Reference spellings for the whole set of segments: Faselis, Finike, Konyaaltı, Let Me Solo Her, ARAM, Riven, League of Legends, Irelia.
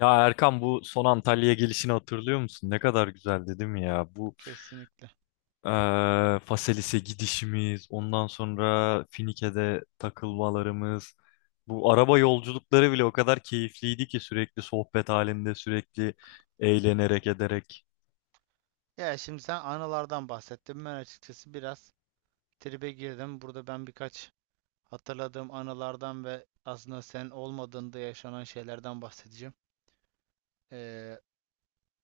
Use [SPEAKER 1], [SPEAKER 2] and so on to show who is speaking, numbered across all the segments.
[SPEAKER 1] Ya Erkan bu son Antalya'ya gelişini hatırlıyor musun? Ne kadar güzeldi değil mi ya? Bu
[SPEAKER 2] Kesinlikle.
[SPEAKER 1] Faselis'e gidişimiz, ondan sonra Finike'de takılmalarımız, bu araba yolculukları bile o kadar keyifliydi ki sürekli sohbet halinde, sürekli eğlenerek ederek.
[SPEAKER 2] Ya, şimdi sen anılardan bahsettin. Ben açıkçası biraz tribe girdim. Burada ben birkaç hatırladığım anılardan ve aslında sen olmadığında yaşanan şeylerden bahsedeceğim. Ee,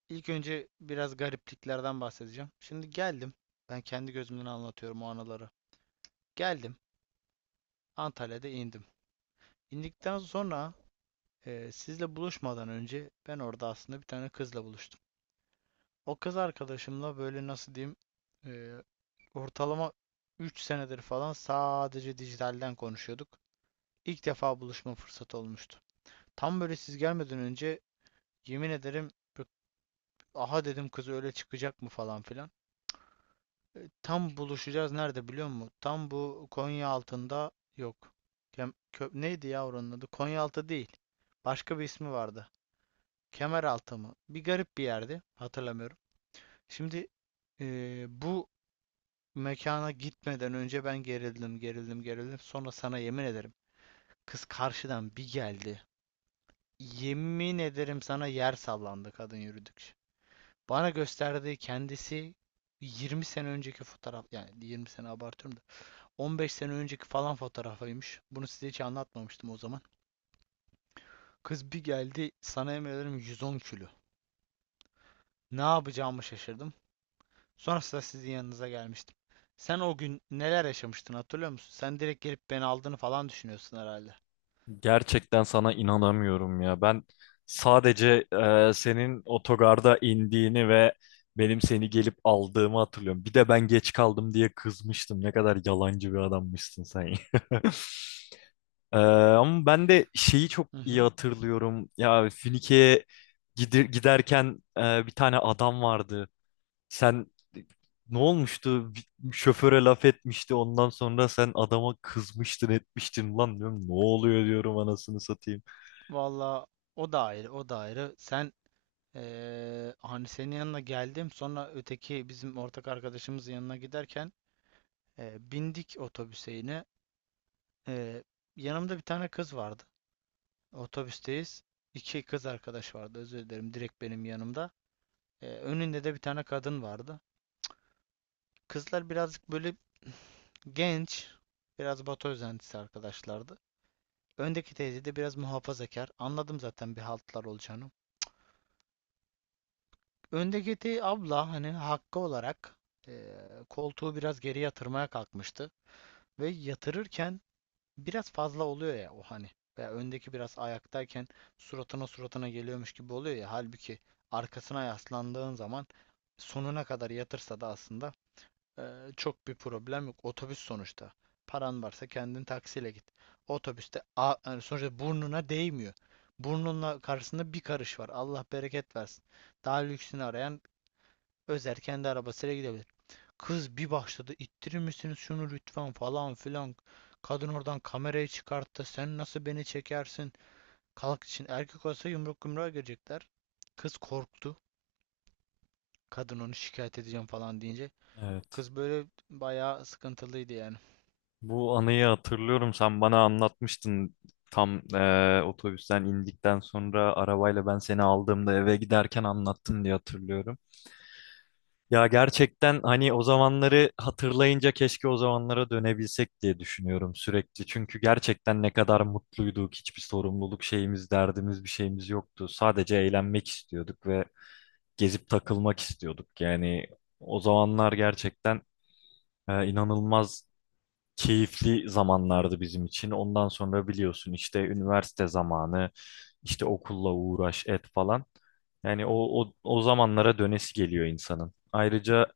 [SPEAKER 2] ilk önce biraz garipliklerden bahsedeceğim. Şimdi geldim. Ben kendi gözümden anlatıyorum o anıları. Geldim. Antalya'da indim. İndikten sonra sizle buluşmadan önce ben orada aslında bir tane kızla buluştum. O kız arkadaşımla, böyle nasıl diyeyim, eee, ortalama 3 senedir falan sadece dijitalden konuşuyorduk. İlk defa buluşma fırsatı olmuştu. Tam böyle siz gelmeden önce, yemin ederim, aha dedim, kız öyle çıkacak mı falan filan. Tam buluşacağız nerede biliyor musun? Tam bu Konya altında, yok. Neydi ya oranın adı? Konyaaltı değil. Başka bir ismi vardı. Kemeraltı mı? Bir garip bir yerdi. Hatırlamıyorum. Şimdi bu mekana gitmeden önce ben gerildim, gerildim, gerildim. Sonra, sana yemin ederim, kız karşıdan bir geldi. Yemin ederim sana, yer sallandı kadın yürüdükçe. Bana gösterdiği kendisi 20 sene önceki fotoğraf, yani 20 sene abartıyorum da 15 sene önceki falan fotoğrafıymış. Bunu size hiç anlatmamıştım o zaman. Kız bir geldi, sana yemin ederim, 110 kilo. Ne yapacağımı şaşırdım. Sonrasında sizin yanınıza gelmiştim. Sen o gün neler yaşamıştın hatırlıyor musun? Sen direkt gelip beni aldığını falan düşünüyorsun herhalde.
[SPEAKER 1] Gerçekten sana inanamıyorum ya. Ben sadece senin otogarda indiğini ve benim seni gelip aldığımı hatırlıyorum. Bir de ben geç kaldım diye kızmıştım. Ne kadar yalancı bir adammışsın sen, ya. Ama ben de şeyi çok
[SPEAKER 2] Hı
[SPEAKER 1] iyi
[SPEAKER 2] hı.
[SPEAKER 1] hatırlıyorum. Ya Finike'ye giderken bir tane adam vardı. Sen ne olmuştu? Bir şoföre laf etmişti. Ondan sonra sen adama kızmıştın, etmiştin. Lan diyorum ne oluyor diyorum anasını satayım.
[SPEAKER 2] Valla, o da ayrı, o da ayrı. Sen, hani senin yanına geldim, sonra öteki bizim ortak arkadaşımızın yanına giderken bindik otobüse yine. Eee, Yanımda bir tane kız vardı. Otobüsteyiz. İki kız arkadaş vardı, özür dilerim. Direkt benim yanımda. Önünde de bir tane kadın vardı. Kızlar birazcık böyle genç, biraz Batı özentisi arkadaşlardı. Öndeki teyze de biraz muhafazakar. Anladım zaten bir haltlar olacağını. Öndeki abla, hani hakkı olarak, koltuğu biraz geri yatırmaya kalkmıştı. Ve yatırırken biraz fazla oluyor ya o, hani. Veya öndeki biraz ayaktayken suratına suratına geliyormuş gibi oluyor ya. Halbuki arkasına yaslandığın zaman sonuna kadar yatırsa da aslında çok bir problem yok. Otobüs sonuçta. Paran varsa kendin taksiyle git. Otobüste yani sonuçta burnuna değmiyor. Burnunla karşısında bir karış var. Allah bereket versin. Daha lüksünü arayan Özer kendi arabasıyla gidebilir. Kız bir başladı, ittirir misiniz şunu lütfen falan filan. Kadın oradan kamerayı çıkarttı. Sen nasıl beni çekersin? Kalk için, erkek olsa yumruk yumruğa girecekler. Kız korktu. Kadın onu şikayet edeceğim falan deyince,
[SPEAKER 1] Evet.
[SPEAKER 2] kız böyle bayağı sıkıntılıydı yani.
[SPEAKER 1] Bu anıyı hatırlıyorum. Sen bana anlatmıştın. Tam otobüsten indikten sonra arabayla ben seni aldığımda eve giderken anlattın diye hatırlıyorum. Ya gerçekten hani o zamanları hatırlayınca keşke o zamanlara dönebilsek diye düşünüyorum sürekli. Çünkü gerçekten ne kadar mutluyduk. Hiçbir sorumluluk şeyimiz, derdimiz, bir şeyimiz yoktu. Sadece eğlenmek istiyorduk ve gezip takılmak istiyorduk. Yani o zamanlar gerçekten inanılmaz keyifli zamanlardı bizim için. Ondan sonra biliyorsun işte üniversite zamanı, işte okulla uğraş et falan. Yani o zamanlara dönesi geliyor insanın. Ayrıca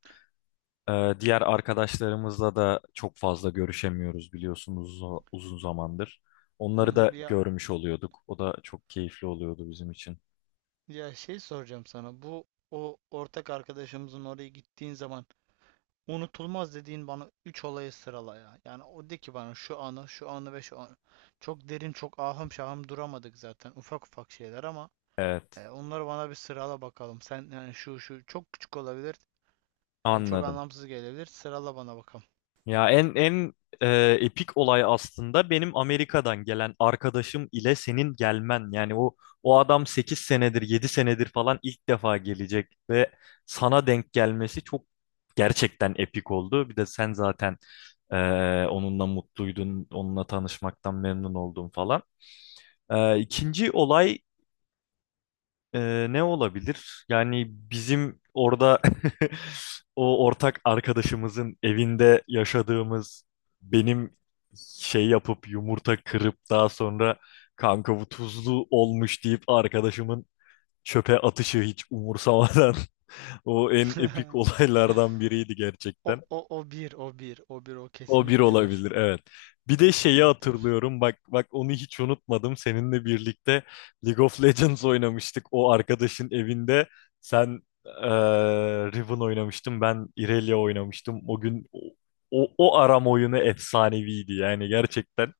[SPEAKER 1] diğer arkadaşlarımızla da çok fazla görüşemiyoruz biliyorsunuz uzun zamandır. Onları da
[SPEAKER 2] Ya,
[SPEAKER 1] görmüş oluyorduk. O da çok keyifli oluyordu bizim için.
[SPEAKER 2] ya, şey soracağım sana. Bu o ortak arkadaşımızın oraya gittiğin zaman unutulmaz dediğin, bana 3 olayı sırala ya. Yani o de ki bana şu anı, şu anı ve şu anı. Çok derin, çok ahım şahım duramadık zaten. Ufak ufak şeyler, ama
[SPEAKER 1] Evet,
[SPEAKER 2] onları bana bir sırala bakalım. Sen, yani şu çok küçük olabilir, çok
[SPEAKER 1] anladım.
[SPEAKER 2] anlamsız gelebilir. Sırala bana bakalım.
[SPEAKER 1] Ya en epik olay aslında benim Amerika'dan gelen arkadaşım ile senin gelmen. Yani o adam 8 senedir, 7 senedir falan ilk defa gelecek ve sana denk gelmesi çok gerçekten epik oldu. Bir de sen zaten e, onunla mutluydun, onunla tanışmaktan memnun oldun falan. İkinci olay ne olabilir? Yani bizim orada o ortak arkadaşımızın evinde yaşadığımız benim şey yapıp yumurta kırıp daha sonra kanka bu tuzlu olmuş deyip arkadaşımın çöpe atışı hiç umursamadan o en epik olaylardan biriydi gerçekten.
[SPEAKER 2] O bir, o bir, o bir, o
[SPEAKER 1] O bir
[SPEAKER 2] kesinlikle bir.
[SPEAKER 1] olabilir evet. Bir
[SPEAKER 2] O
[SPEAKER 1] de şeyi
[SPEAKER 2] kesinlikle bir.
[SPEAKER 1] hatırlıyorum bak bak onu hiç unutmadım. Seninle birlikte League of Legends oynamıştık o arkadaşın evinde. Sen eee Riven oynamıştın ben Irelia oynamıştım. O gün o aram oyunu efsaneviydi yani gerçekten.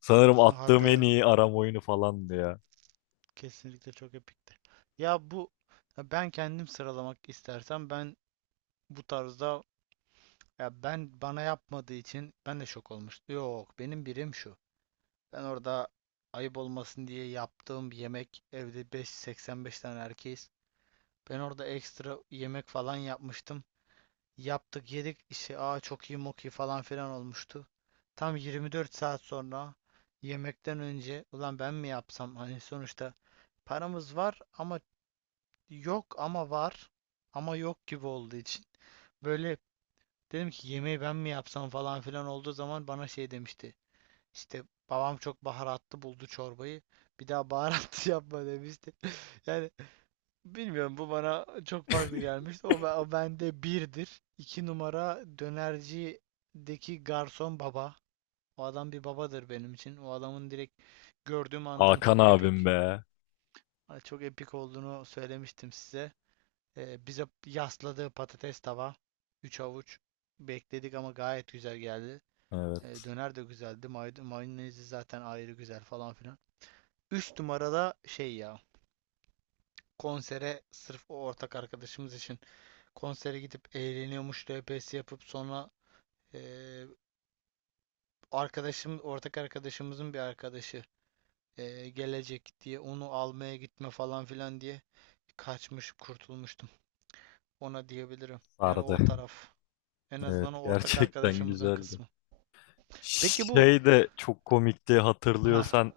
[SPEAKER 1] Sanırım
[SPEAKER 2] O,
[SPEAKER 1] attığım en
[SPEAKER 2] hatta
[SPEAKER 1] iyi aram oyunu falandı ya.
[SPEAKER 2] kesinlikle çok epikti. Ya bu, ya ben kendim sıralamak istersem ben bu tarzda. Ya ben, bana yapmadığı için ben de şok olmuştum. Yok, benim birim şu. Ben orada ayıp olmasın diye yaptığım bir yemek, evde 5 85 tane erkeğiz. Ben orada ekstra yemek falan yapmıştım. Yaptık yedik işte, aa çok iyi mok iyi falan filan olmuştu. Tam 24 saat sonra, yemekten önce, ulan ben mi yapsam, hani sonuçta paramız var ama yok, ama var ama yok gibi olduğu için böyle, dedim ki yemeği ben mi yapsam falan filan olduğu zaman, bana şey demişti. İşte, babam çok baharatlı buldu çorbayı. Bir daha baharatlı yapma demişti. Yani bilmiyorum, bu bana çok farklı gelmişti. O, bende birdir. 2 numara, dönercideki garson baba. O adam bir babadır benim için. O adamın direkt gördüğüm andan
[SPEAKER 1] Hakan
[SPEAKER 2] çok
[SPEAKER 1] abim
[SPEAKER 2] epik,
[SPEAKER 1] be.
[SPEAKER 2] çok epik olduğunu söylemiştim size. Bize yasladığı patates tava. 3 avuç bekledik ama gayet güzel geldi.
[SPEAKER 1] Evet,
[SPEAKER 2] Döner de güzeldi. Mayonezi zaten ayrı güzel falan filan. 3 numarada şey ya. Konsere, sırf o ortak arkadaşımız için konsere gidip eğleniyormuş RPS yapıp, sonra e, arkadaşım, ortak arkadaşımızın bir arkadaşı gelecek diye onu almaya gitme falan filan diye kaçmış, kurtulmuştum. Ona diyebilirim. Yani
[SPEAKER 1] sardı.
[SPEAKER 2] o taraf. En
[SPEAKER 1] Evet
[SPEAKER 2] azından o ortak
[SPEAKER 1] gerçekten
[SPEAKER 2] arkadaşımızın
[SPEAKER 1] güzeldi.
[SPEAKER 2] kısmı. Peki bu,
[SPEAKER 1] Şey de çok komikti
[SPEAKER 2] ha.
[SPEAKER 1] hatırlıyorsan.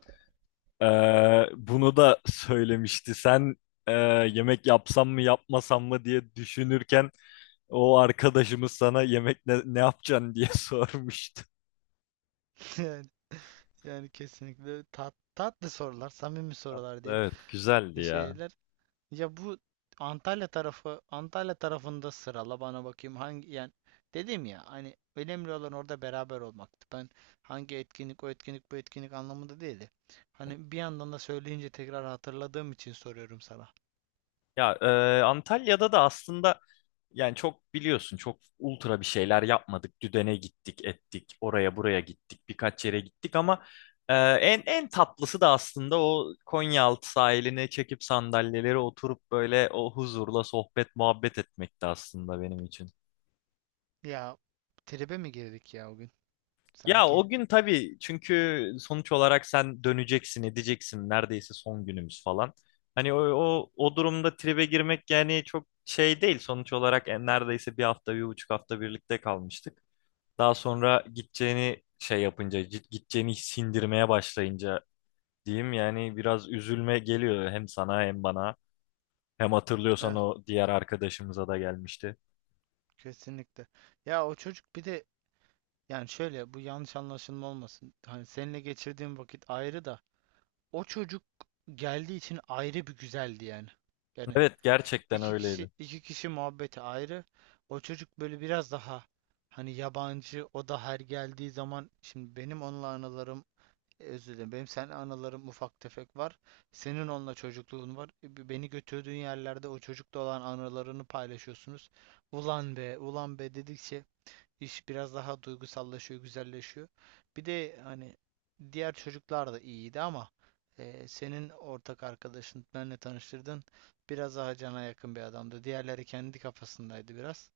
[SPEAKER 1] Bunu da söylemişti. Sen e, yemek yapsam mı yapmasam mı diye düşünürken o arkadaşımız sana yemek ne yapacaksın diye sormuştu.
[SPEAKER 2] Yani, kesinlikle tatlı sorular, samimi sorular diyeyim.
[SPEAKER 1] Evet, güzeldi ya.
[SPEAKER 2] Şeyler. Ya bu Antalya tarafında sırala bana bakayım hangi, yani dedim ya, hani önemli olan orada beraber olmaktı. Ben hangi etkinlik, o etkinlik bu etkinlik anlamında değildi. Hani bir yandan da söyleyince tekrar hatırladığım için soruyorum sana.
[SPEAKER 1] Ya Antalya'da da aslında yani çok biliyorsun çok ultra bir şeyler yapmadık. Düdene gittik, ettik, oraya buraya gittik, birkaç yere gittik ama en tatlısı da aslında o Konyaaltı sahiline çekip sandalyeleri oturup böyle o huzurla sohbet muhabbet etmekti aslında benim için.
[SPEAKER 2] Ya tribe mi girdik ya o gün
[SPEAKER 1] Ya
[SPEAKER 2] sanki?
[SPEAKER 1] o gün tabii çünkü sonuç olarak sen döneceksin, edeceksin. Neredeyse son günümüz falan. Hani o durumda tribe girmek yani çok şey değil. Sonuç olarak neredeyse bir hafta, 1,5 hafta birlikte kalmıştık. Daha sonra gideceğini şey yapınca, gideceğini sindirmeye başlayınca diyeyim yani biraz üzülme geliyor hem sana hem bana. Hem
[SPEAKER 2] Eh,
[SPEAKER 1] hatırlıyorsan o diğer arkadaşımıza da gelmişti.
[SPEAKER 2] kesinlikle. Ya o çocuk bir de, yani şöyle, bu yanlış anlaşılma olmasın. Hani seninle geçirdiğim vakit ayrı da, o çocuk geldiği için ayrı bir güzeldi yani. Yani
[SPEAKER 1] Evet
[SPEAKER 2] şimdi
[SPEAKER 1] gerçekten
[SPEAKER 2] iki kişi
[SPEAKER 1] öyleydi.
[SPEAKER 2] iki kişi muhabbeti ayrı. O çocuk böyle biraz daha hani yabancı, o da her geldiği zaman, şimdi benim onunla anılarım, özür dilerim, benim seninle anılarım ufak tefek var. Senin onunla çocukluğun var. Beni götürdüğün yerlerde o çocukla olan anılarını paylaşıyorsunuz. Ulan be, ulan be dedikçe İş biraz daha duygusallaşıyor, güzelleşiyor. Bir de hani diğer çocuklar da iyiydi ama senin ortak arkadaşın, benle tanıştırdın, biraz daha cana yakın bir adamdı. Diğerleri kendi kafasındaydı biraz.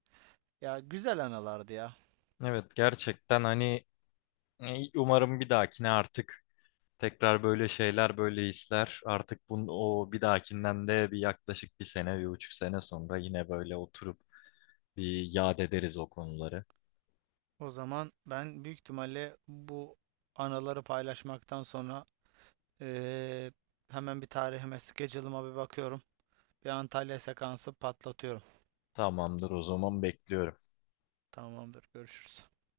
[SPEAKER 2] Ya, güzel anılardı ya.
[SPEAKER 1] Evet gerçekten hani umarım bir dahakine artık tekrar böyle şeyler, böyle işler. Artık bunun o bir dahakinden de bir yaklaşık bir sene, 1,5 sene sonra yine böyle oturup bir yad ederiz o konuları.
[SPEAKER 2] O zaman ben büyük ihtimalle bu anıları paylaşmaktan sonra e, hemen bir tarihime, schedule'ıma bir bakıyorum. Bir Antalya sekansı patlatıyorum.
[SPEAKER 1] Tamamdır o zaman bekliyorum.
[SPEAKER 2] Tamamdır, görüşürüz.